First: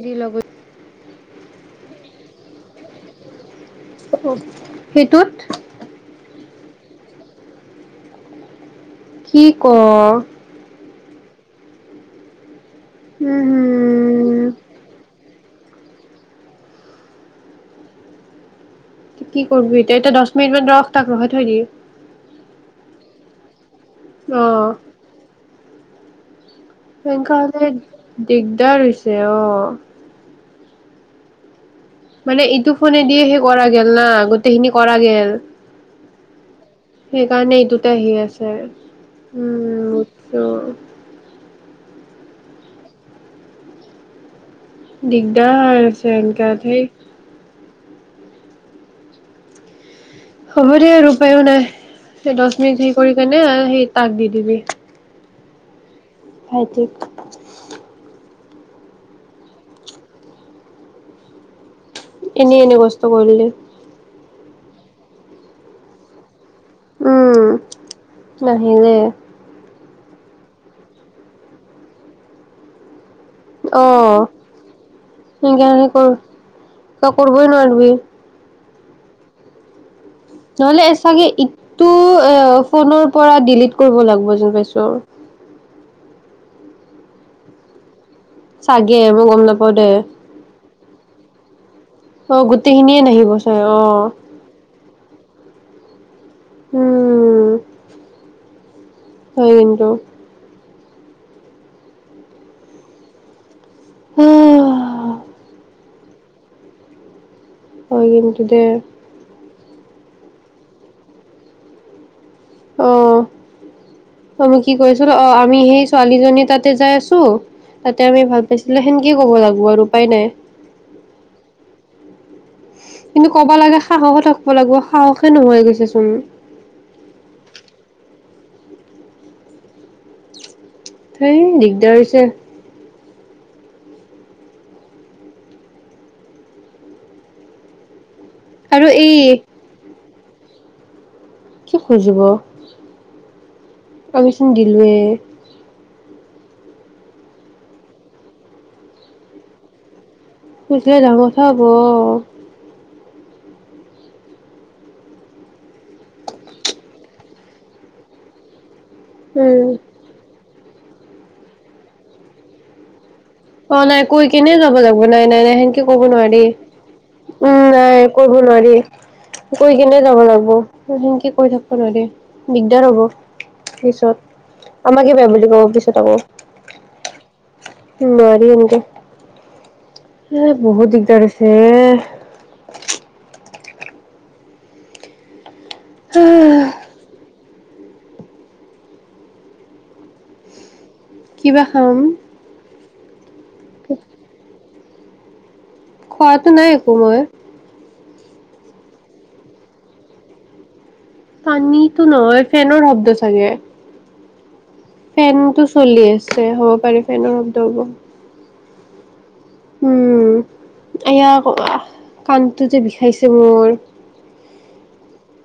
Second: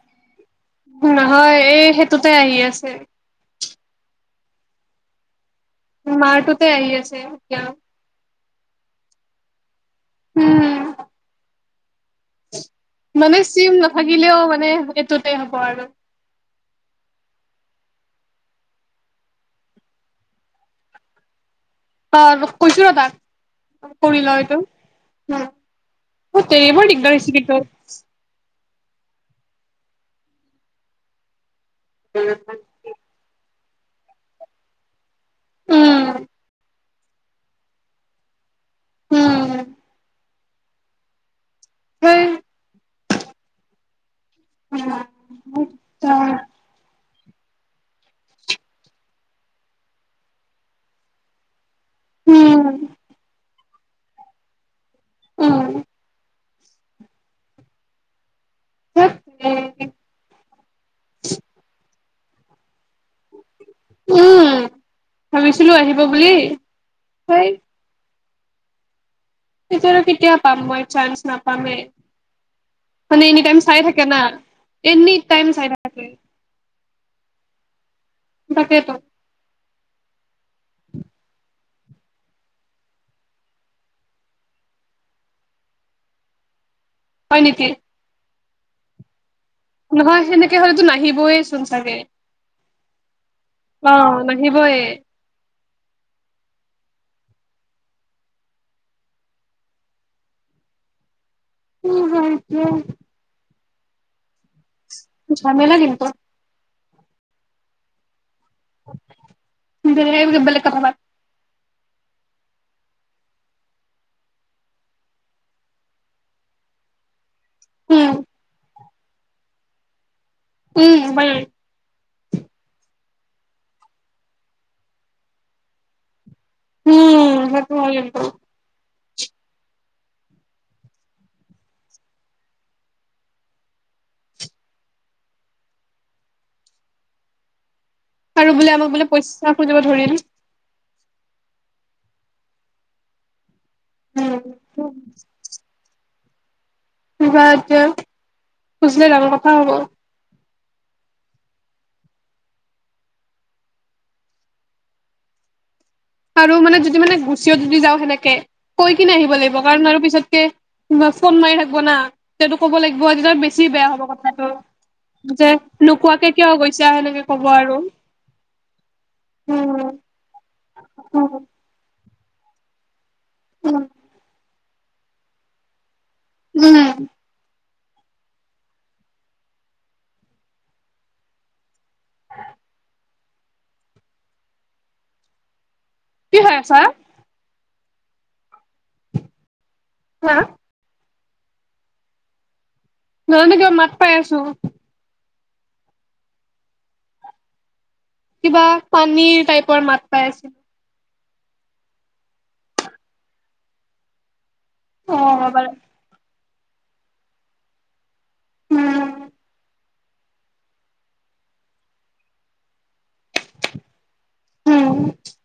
এৰি লগত নহয় এই হেত ততে আহি আছে সেইটোত মাৰটোতে আহি আছে এতিয়া কি অ' উম [inaudible] মানে উম চিম নাথাকিলেও হম মানে এইটোত সেই হ'ব আৰু কি কৰবি এতিয়া এতিয়া দহ মিনিট মান ৰখ তাক ৰখাই থৈ দিয়ে অ' ম‌ই কৈছো তাক কৰি ল অ এইটো, তাক এৰিব‌ই দিগদাৰ সেনেকা হৈছে, কিন্তু হলে দিগদাৰ হৈছে, অ মানে ইটো ফোনেদিয়ে সেই কৰা গেল ন, গোটেইখিনি কৰা গেল। উম [inaudible] সেইকাৰণে, এইটোতে আহি আছে। উম উম- অ উম- দিগদাৰ হৈ আছে, এনকাত সেই হব দে আৰু উপায়ো নাই। সেই দহ উম মিনিট সি কৰি কেনে আৰু সেই তাক দি দিবি। উম- ভাইটিক। থ [unintelligible] এনেই-এনেই কষ্ট কৰি ললি উম, ভাবিছিলো আহিব বুলি সেই উম- নাহিলে [unintelligible] তেতিয়া আৰু কেতিয়া পাম মই চান্স নাপামে। মানে এনি টাইম চাই অ থাকে না, এনি টাইম সেনেকে চাই সেনেকে কৰ থাকে। তই কৰিবই নোৱাৰিবি। তাকেতো নহলে চাগে, ইটো ফোনৰ পৰা ডিলিট কৰিব লাগিব যেন পাইছো। হয় নেকি? চাগে, মই গম নাপাওঁ। কিহৰ সেনেক [unintelligible] তেতিয়া হ'লে টো নাহিবই চোন চাগে অ, গোটেইখিনিয়ে নাহিব চোন, অ উম-উম-উম, হয় কিন্তু [unintelligible] অহ ঝামেলা কিন্তু কৰিব নেকি? যাতে [unintelligible] গলে কাপোৰ [unintelligible] অ, মই কি কয় আছো ন, অ, আমি সেই ছোৱালীজনী তাতে যাই আছো তাতে উম আমি ভাল পাইছিলো সেনকে কি ক'ব লাগিব আৰু উপায় নাই উম উপায় নাই কিন্তু ক'বা লাগে সাহসো থাকিব লাগিব সাহসে নোহোৱা হৈ গৈছে চোন উম ম সেইতো হয় কিন্ত সেই দিগদাৰ হৈছে আৰু বোলে আমাক বোলে পইচা খুজিব ধৰিল। কি খুজিব আমি উম চোন দিলোৱে কিবা এতিয়া খুজিলে ডাঙৰ কথা হ'ব খুজিলে ডাঙৰ কথা হ'ব অ' আৰু মানে যদি মানে গুচিওঁ যদি যাওঁ সেনেকৈ কৈ কিনে আহিব লাগিব উম কাৰণ আৰু পিছতকে কিবা ফোন মাৰি থাকিব না তেতিয়া তো ক'ব লাগিব তেতিয়া বেছি অ' বেয়া নাই হ'ব কৈ কথাটো কেনে যাব লাগিব নাই নাই যে নাই সেনকে কব নোকোৱাকে নোৱাৰি কিয় গৈছা সেনেকে ক'ব উম আৰু নাই ক নোৱাৰি কৈ উম কেনে যাব লাগিব সেনেকে কৰি উম থাকিব নোৱাৰি দিগদাৰ হ'ব পিছত আমাকে বেয়া বুলি কব পিছত আকৌ উম উম বেয়া দেই কিন্ত এ বহুত দিগদাৰ দিছে। কি খাই আছা হাঁ হাঁ কিবা খাম নাজানো কিবী মাত পাই আছো খোৱাতটো নাই একো মই কিবা পানীৰ টাইপৰ মাত পাই আছিলো। পানীতো নহয় ফেনৰ শব্দ চাগে অ হ'ব ফেনতটো বাৰু চলি আছে। হ'ব পাৰে ফেনৰ শব্দ হ'ব উম উম এয়া কাণটো যে বিষাইছে মোৰ উম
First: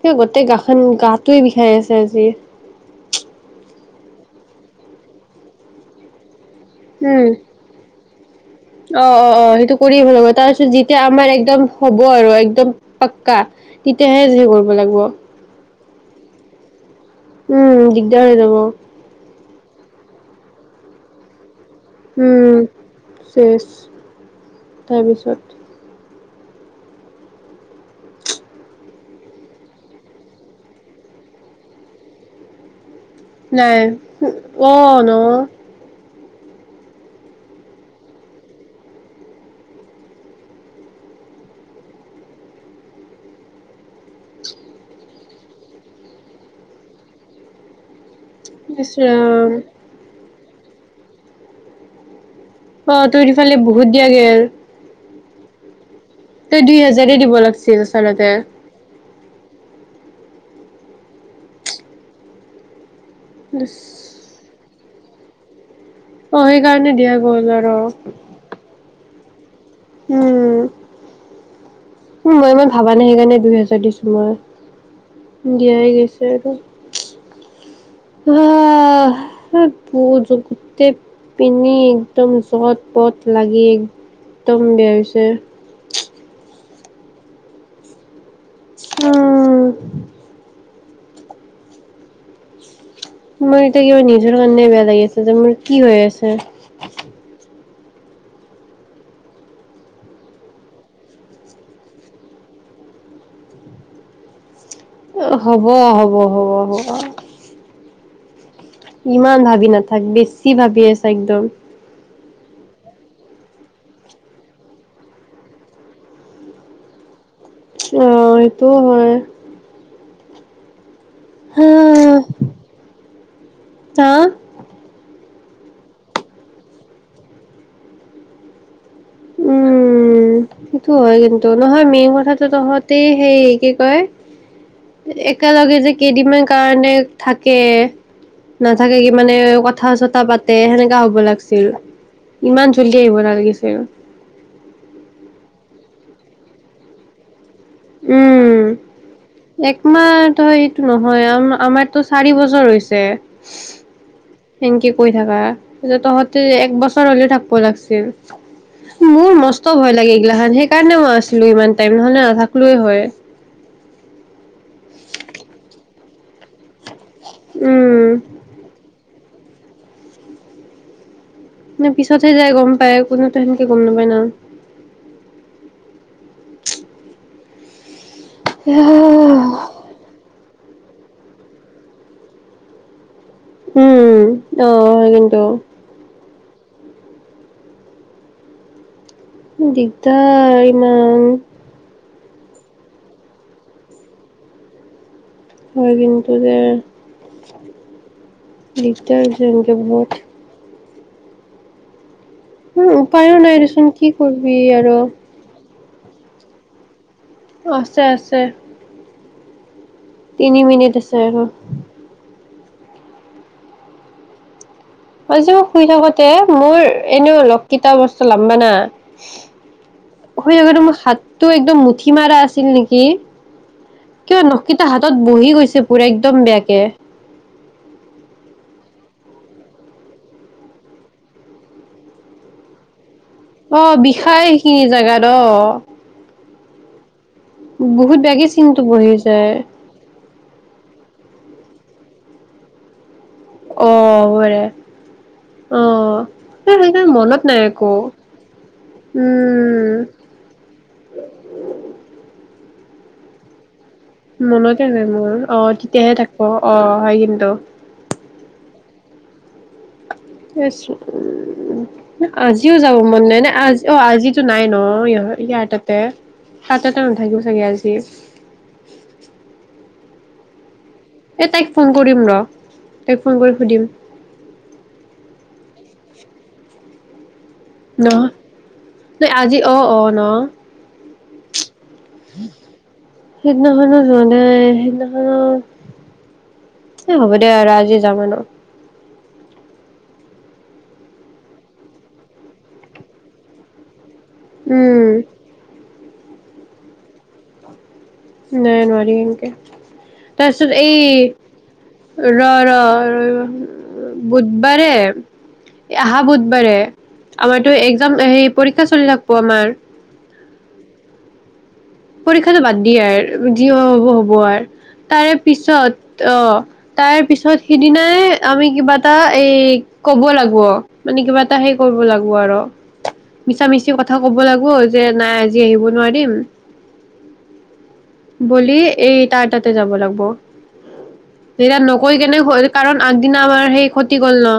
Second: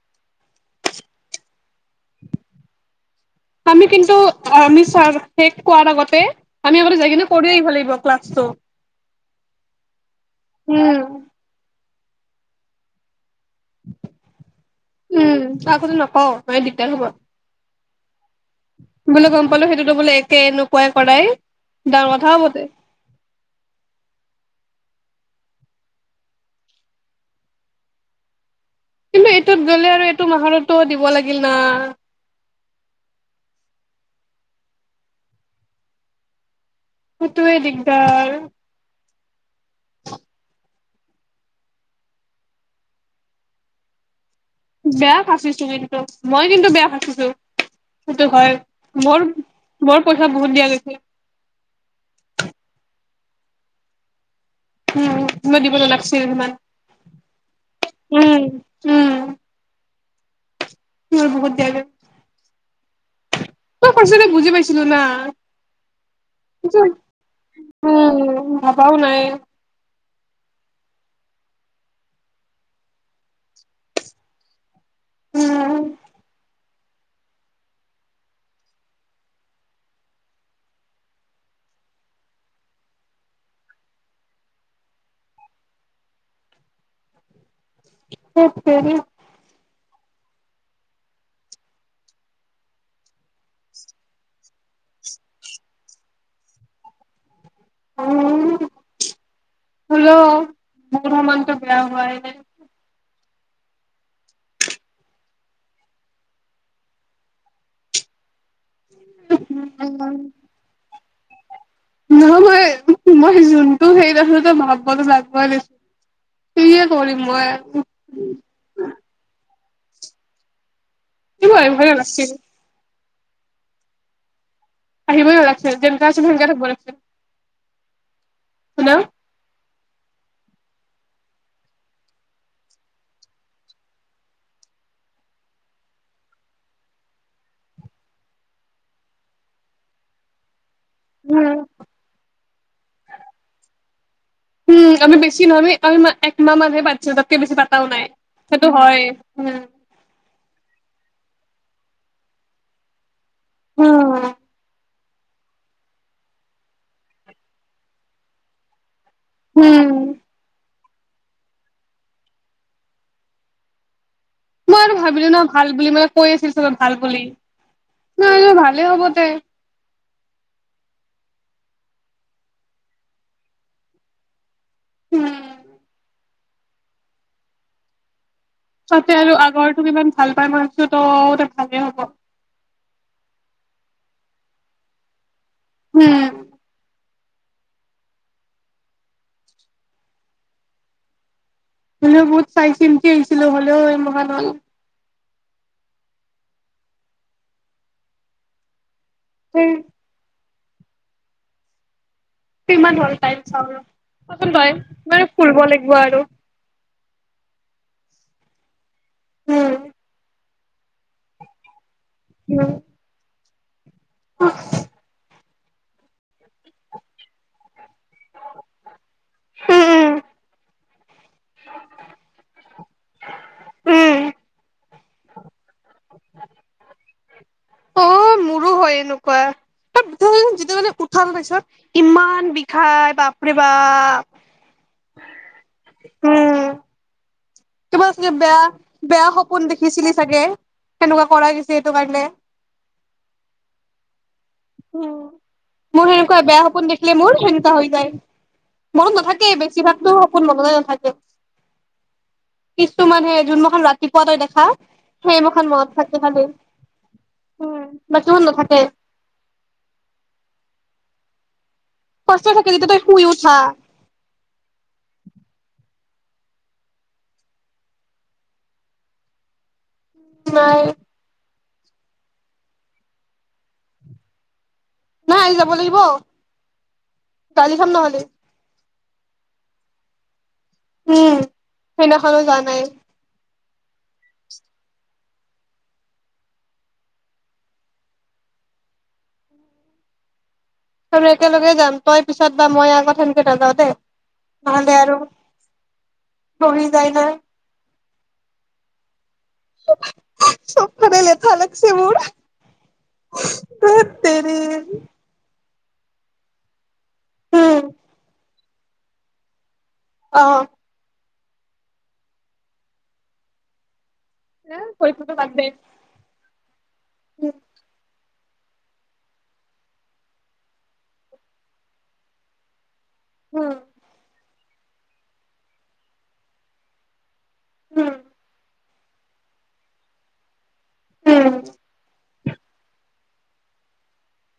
সেই গোটেই গা উম গাতোৱে বিষাই আছে আজি। আমি কিন্তু আমি শেষ কোৱাৰ আগতে আমি আগতে যাই কিনে উম কৰি আহিব লাগিব ক্লাছটো অ' অ' অ' সেইটো কৰিয়ে ভাল হ'ব তাৰপিছত যেতিয়া উম আমাৰ একদম হ'ব আৰু একদম পাক্কা তেতিয়াহে যে কৰিব লাগিব উম আগতে নকওঁ মানে দিগদাৰ হ'ব উম। দিগ দাৰ হৈ যাব। বোলে গম পালো সেইটোতো বোলে একে এনেকুৱাই কৰাই, ডাঙৰ কথা উম হবতে শেষ তাৰপিছত কিন্তু এইটোত গ'লে আৰু এইটো মাহততো দিব লাগিল না। অ ন সেইটো দিগদাৰ বেয়া ফাচিছো কিন্তু মই কিন্তু বেয়া ফাচিছো। সেইটো হয় ইচ মোৰ ৰাম মোৰ কথা বহুত দিয়া গৈছে। অ তোৰ ইফালে বহুত দিয়াগে আৰু উম মই দিব নালাগিছিল সিমান তই দুই হাজাৰ দিব লাগিছিল আচলতে। উম মই বহুত দিয়া অ তই পাইছে বুজি পাইছিলোঁ না অ সেইকাৰণে দিয়া গ'ল আৰু উম ভাবাও নাই উম উ মই মই ভাবা নাই সেইকাৰণে দুই হেজাৰ দিছো মই উম দিয়াই গৈছে আৰু আহ প গোটেই পিন্ধি একদম জত পথ লাগি একদম বেয়া হৈছে। ধেৎ তেৰি উম মোৰ এতিয়া কিবা নিজৰ কাৰণে বেয়া লাগি আছে যে মোৰ কি হৈ আছে। উ হ'ল মোৰ সমানটো বেয়া হোৱাই নাই হ'ব হ'ব হ'ব হ'ব। ইমান ভাবি নাথাক বেছি ভাবি আছোঁ। একদম। নহয় মই মই যোনটো সেইত আছোঁ তই ভাববতো লাগবই দিছো কিহে কৰিম মই, একো অ সেটো হয়। কিভৰে নাছিলোঁ। হা আহিবই নালাগিছে যেনেকা আছে তেনেক থাকিব লাগিছিল শুনা উম সেইটো হয় কিন্তু নহয় মেইন কথাটো তহঁতেই সেই কি কয় একেলগে যে কেইদিনমান কাৰণে থাকে নাথাকে কি মানে কথা চথা পাতে সেনে হ'ব উম লাগিছিল আৰু ইমান জল্দি আহিব নালাগিছিল। উম আমি বেছি নহয় আমি একমাহ মানহে পাতিছো তাতকে বেছি প উম একমাহৰ এইটো নহয় আৰু আমাৰতো চাৰি বছৰ হৈছে উম থেংকিউ কৰি থাকা তহঁতি এক বছৰ হ'লেও থাকব লাগছিল মোৰ মস্ত উম। ভয় লাগে এইগিলাখান সে সেই কাৰণে মই আছিলো ইমান টাইম নহ'লে নাথাকো লোৱে হয় মই আৰু ভাবিলো ন ভাল বুলি মানে কৈ আছিল চবে ভাল বুলি উম মই ভাবিছোঁ ভালে হ'ব দে মানে পিছতহে যায় গম পায় কোনতো সেনেকে গম নাপায় ন উম তাতে আৰু আগৰতো কিমান ভাল পাই মই ত দে ভালেই হ'ব উম অ কিন্তু উম দিগদাৰ ইমান হ'লেও বহুত চাই চিন্তি আহিছিলো হ'লেও এই মহান হ'ল হয় কিন্তু দে সেই যেনকে বহুত উম কিমান হ'ল উপায়ো টাইম নাই চাওঁ ৰ দেচোন কি চা চোন কৰিবি যি আৰু মানে ফুৰিব লাগিব নোৱাৰো আছে আছে উম তিনি মিনিট আছে আৰু উম আচ আজিও শুই থাকোতে মোৰ এনেও অলপ তিতা বস্তু লাম্বানা উম, শুই শুইটো মোৰ হাতটো একদম মুঠি মাৰা আছিল নেকি? উম, কিয়নো কেইটা হাতত বহি গৈছে পুৰা একদম বেয়াকে অ' মোৰো হয় এনেকুৱা যিটো মানে উঠাৰ পাছত ইমান বিষাই বা অ বিষাই সেইখিনি জেগাত অ উম কিবা বহুত বেয়াকে চিনটো বহি যায় ছাগে তেনেকোৱা কৰা গৈছে সেইটো কাৰণে অ হ'ব পাৰে উম মোৰ সেনেকোৱাই বেয়া এই সপোন সেইকাৰণে দেখিলে মোৰ মনত নাই সেনেকোৱা হৈ একো যায় মনত নেথাকে উম বেছিভাগতো সপোন মনতে নেথাকে কিছুমান হে যোন মখান ৰা পিপৰা তই দেখা মনতে নাই মোৰ অ সেইমখান মনত তেতিয়াহে থাকে থাকিব খালি অ হয় কিন্তু উম বাকীভোন নেথাকে ইছ উম ম কষ্ট থাকে আজিও যেতিয়া যাব তই মন শুই নাই নে উঠা আজি অ আজিতো নাই ন ইয়াৰ তাত তে সাতটাতো নথাকিব চাগে আজি নাই এই তাইক ফোন কৰিম ৰ তাইক ফোন কৰি সুধিম নাই আজি যাব লাগিব। গালি খাম নহ'লে ন আজি অ' অ' ন উম সেইনাখনো যোৱা নাই সিদিনাখনো যোৱা নাই সিদিনাখনো এ হ'ব দে আৰু আজি যাম আৰু তমি একেলগে যাম তই পিছত বা মই আকৌ সেনকে নাযাও দেই ন দে উম আৰু বহি যায় ন নাই নোৱাৰিম তাৰপিছত চবফালে লেঠা লাগছে মোৰ এই ৰ ধেত ৰ তেৰি বুধবাৰে অহা বুধবাৰে আমাৰতো উম একজাম হেই পৰীক্ষা চলি থাকব আমাৰ অ' পৰীক্ষাটো বাদ দিয়ে আৰু যি হ'ব হ'ব বোৱাৰ এ তাৰে পৰীক্ষাটো বাদ দে পিছত অহ তাৰ উম পিছত সিদিনাই আমি কিবা এটা এই কব লাগব মানে কিবা এটা হে কৰিব লাগব আৰ মিছা উম, মিছি কথা ক'ব লাগিব যে নাই আজি আহিব নোৱাৰিম। বুলি এই তাৰ টাতে যাব লাগিব এয়া নকৈ কেনে হ কাৰণ আগ দিনা আমাৰ সেই খতি গ'ল ন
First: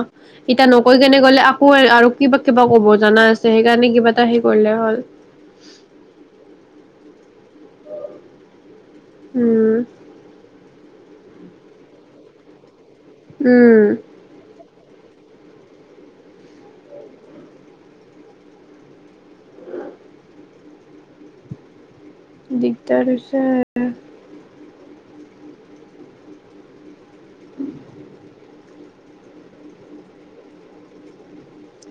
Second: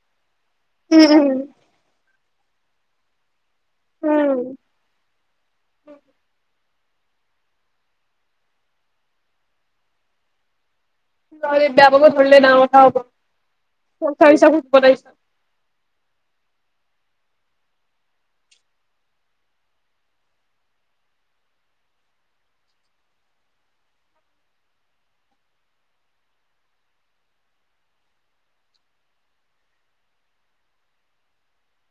এতিয়া নকৈ কেনে গলে আকৌ আৰু কিবা কিবা ক'ব জানা সেইকাৰণে কিবা এটা হে কৰিলে হ'ল উম ত বেয়াপাব ধৰি লে নহব উঠাওব উম পথ আৰিছা দিগদাৰহৈছে উম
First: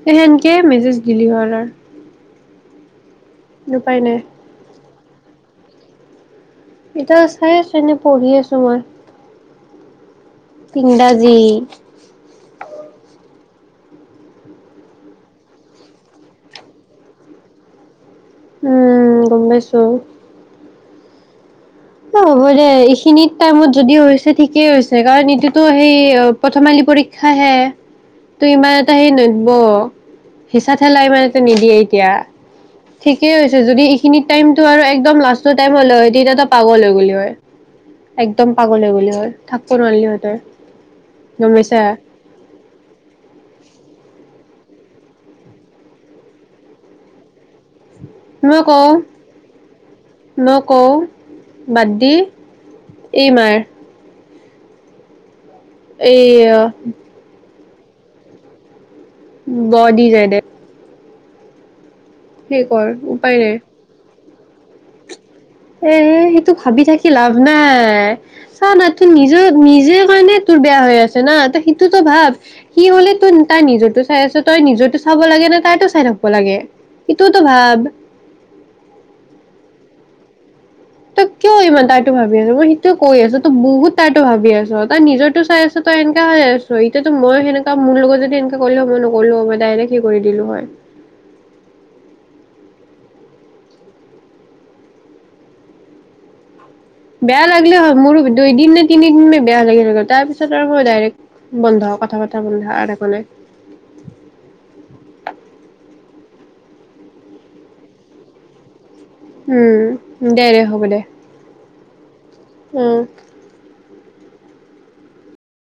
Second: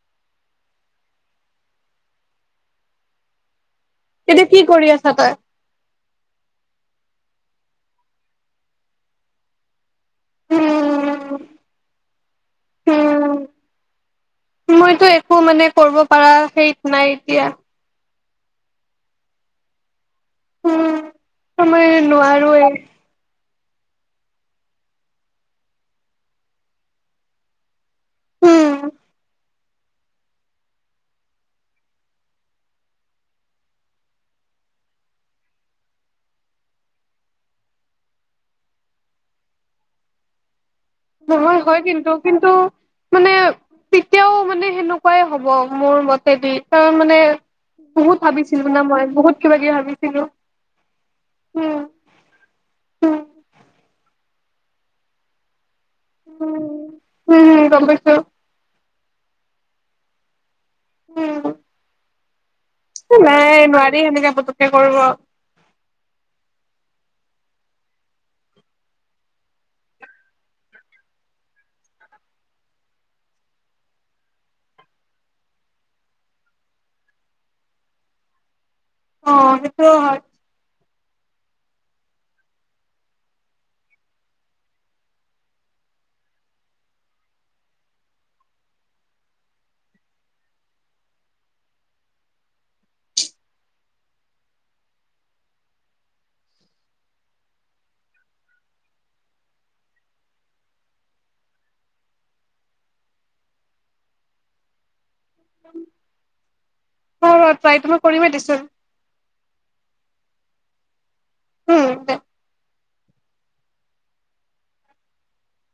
সেনকে মেছেজ দিলে হল আৰু উপায় নাই এতিয়া কি কৰি আছ সতায় [unintelligible] এতিয়া চাই আছো এনেই পঢ়ি আছো মই ইংৰাজী মইতো একো মানে কৰিব পাৰা সেইত নাই এতিয়া উম গম পাইছো উম অ হ'ব দে এইখিনিত টাইমত যদি হৈছে ঠিকেই হৈছে কাৰণ ইটোতো সেই প্ৰথম মাহিলী পৰীক্ষা হে তই ইমান উম, এটা হৈ নেদি হিচা ঠেলাই মান নিদিয়ে এতিয়া ঠিকেই হৈছে যদি এইখিনি টাইমতটো আৰু একদম লাষ্টৰ টাইম হলে হয় তেতিয়া পাগল হৈ গ'লি হয় একদম পাগল গ'লি হয় থাকিব নোৱাৰিলি হয় তই গম নহয় পাইছা হয় কিন্তু কিন্তু মানে তেতিয়াও মানে সেনেকুৱাই হ'ব মোৰ মতেদি তই মানে বহুত মই ভাবিছিলো না কওঁ বহুত কিবা কিবি ভাবিছিলো মই কওঁ উম, বাদ দি এই উম। মাৰ এয়াই গমপাইছে বৰ দি যাই দে [unintelligible] উম সেই কৰ উপায় নাই নোৱাৰি সেনেকা এ সেইটো ভাবি থাকি কি লাভ নাই চানা তোৰ নিজৰ নিজে কাৰণে তোৰ বেয়া হৈ আছে না ত সিটোতো ভাব সি হলে তোৰ তাৰ নিজৰ চাই আছে তই নিজৰটো চাব লাগে নে তাইতো চাই থাকিব লাগে সেইটোওতো ভাব। অ সেইটো হয় তই কিয় ইমান তাৰতো ভাবি আছো মই সেইটোোৱে কৈ আছো তই বহুত তাৰো ভাবি আছ তাৰ নিজৰটো চাই আছে তই এনেকা হৈ আছ এতিয়া মই সেনেকা মোৰ লগত যদি সেনেকা কৰলে মই নকলো মই ডাইৰেক্ট কই দিলো হয় বেয়া লাগিলে হল মোৰো দুইদিন নে তিনিদিন বেয়া লাগিলে গল তাৰ পিছত আৰু মই ডাইৰেক্ট বন্ধ কথা পতা বন্ধা আৰু একোনাই অ পাই পিনে কৰি দিছো। উম দে দে হ'ব দে উম দে উম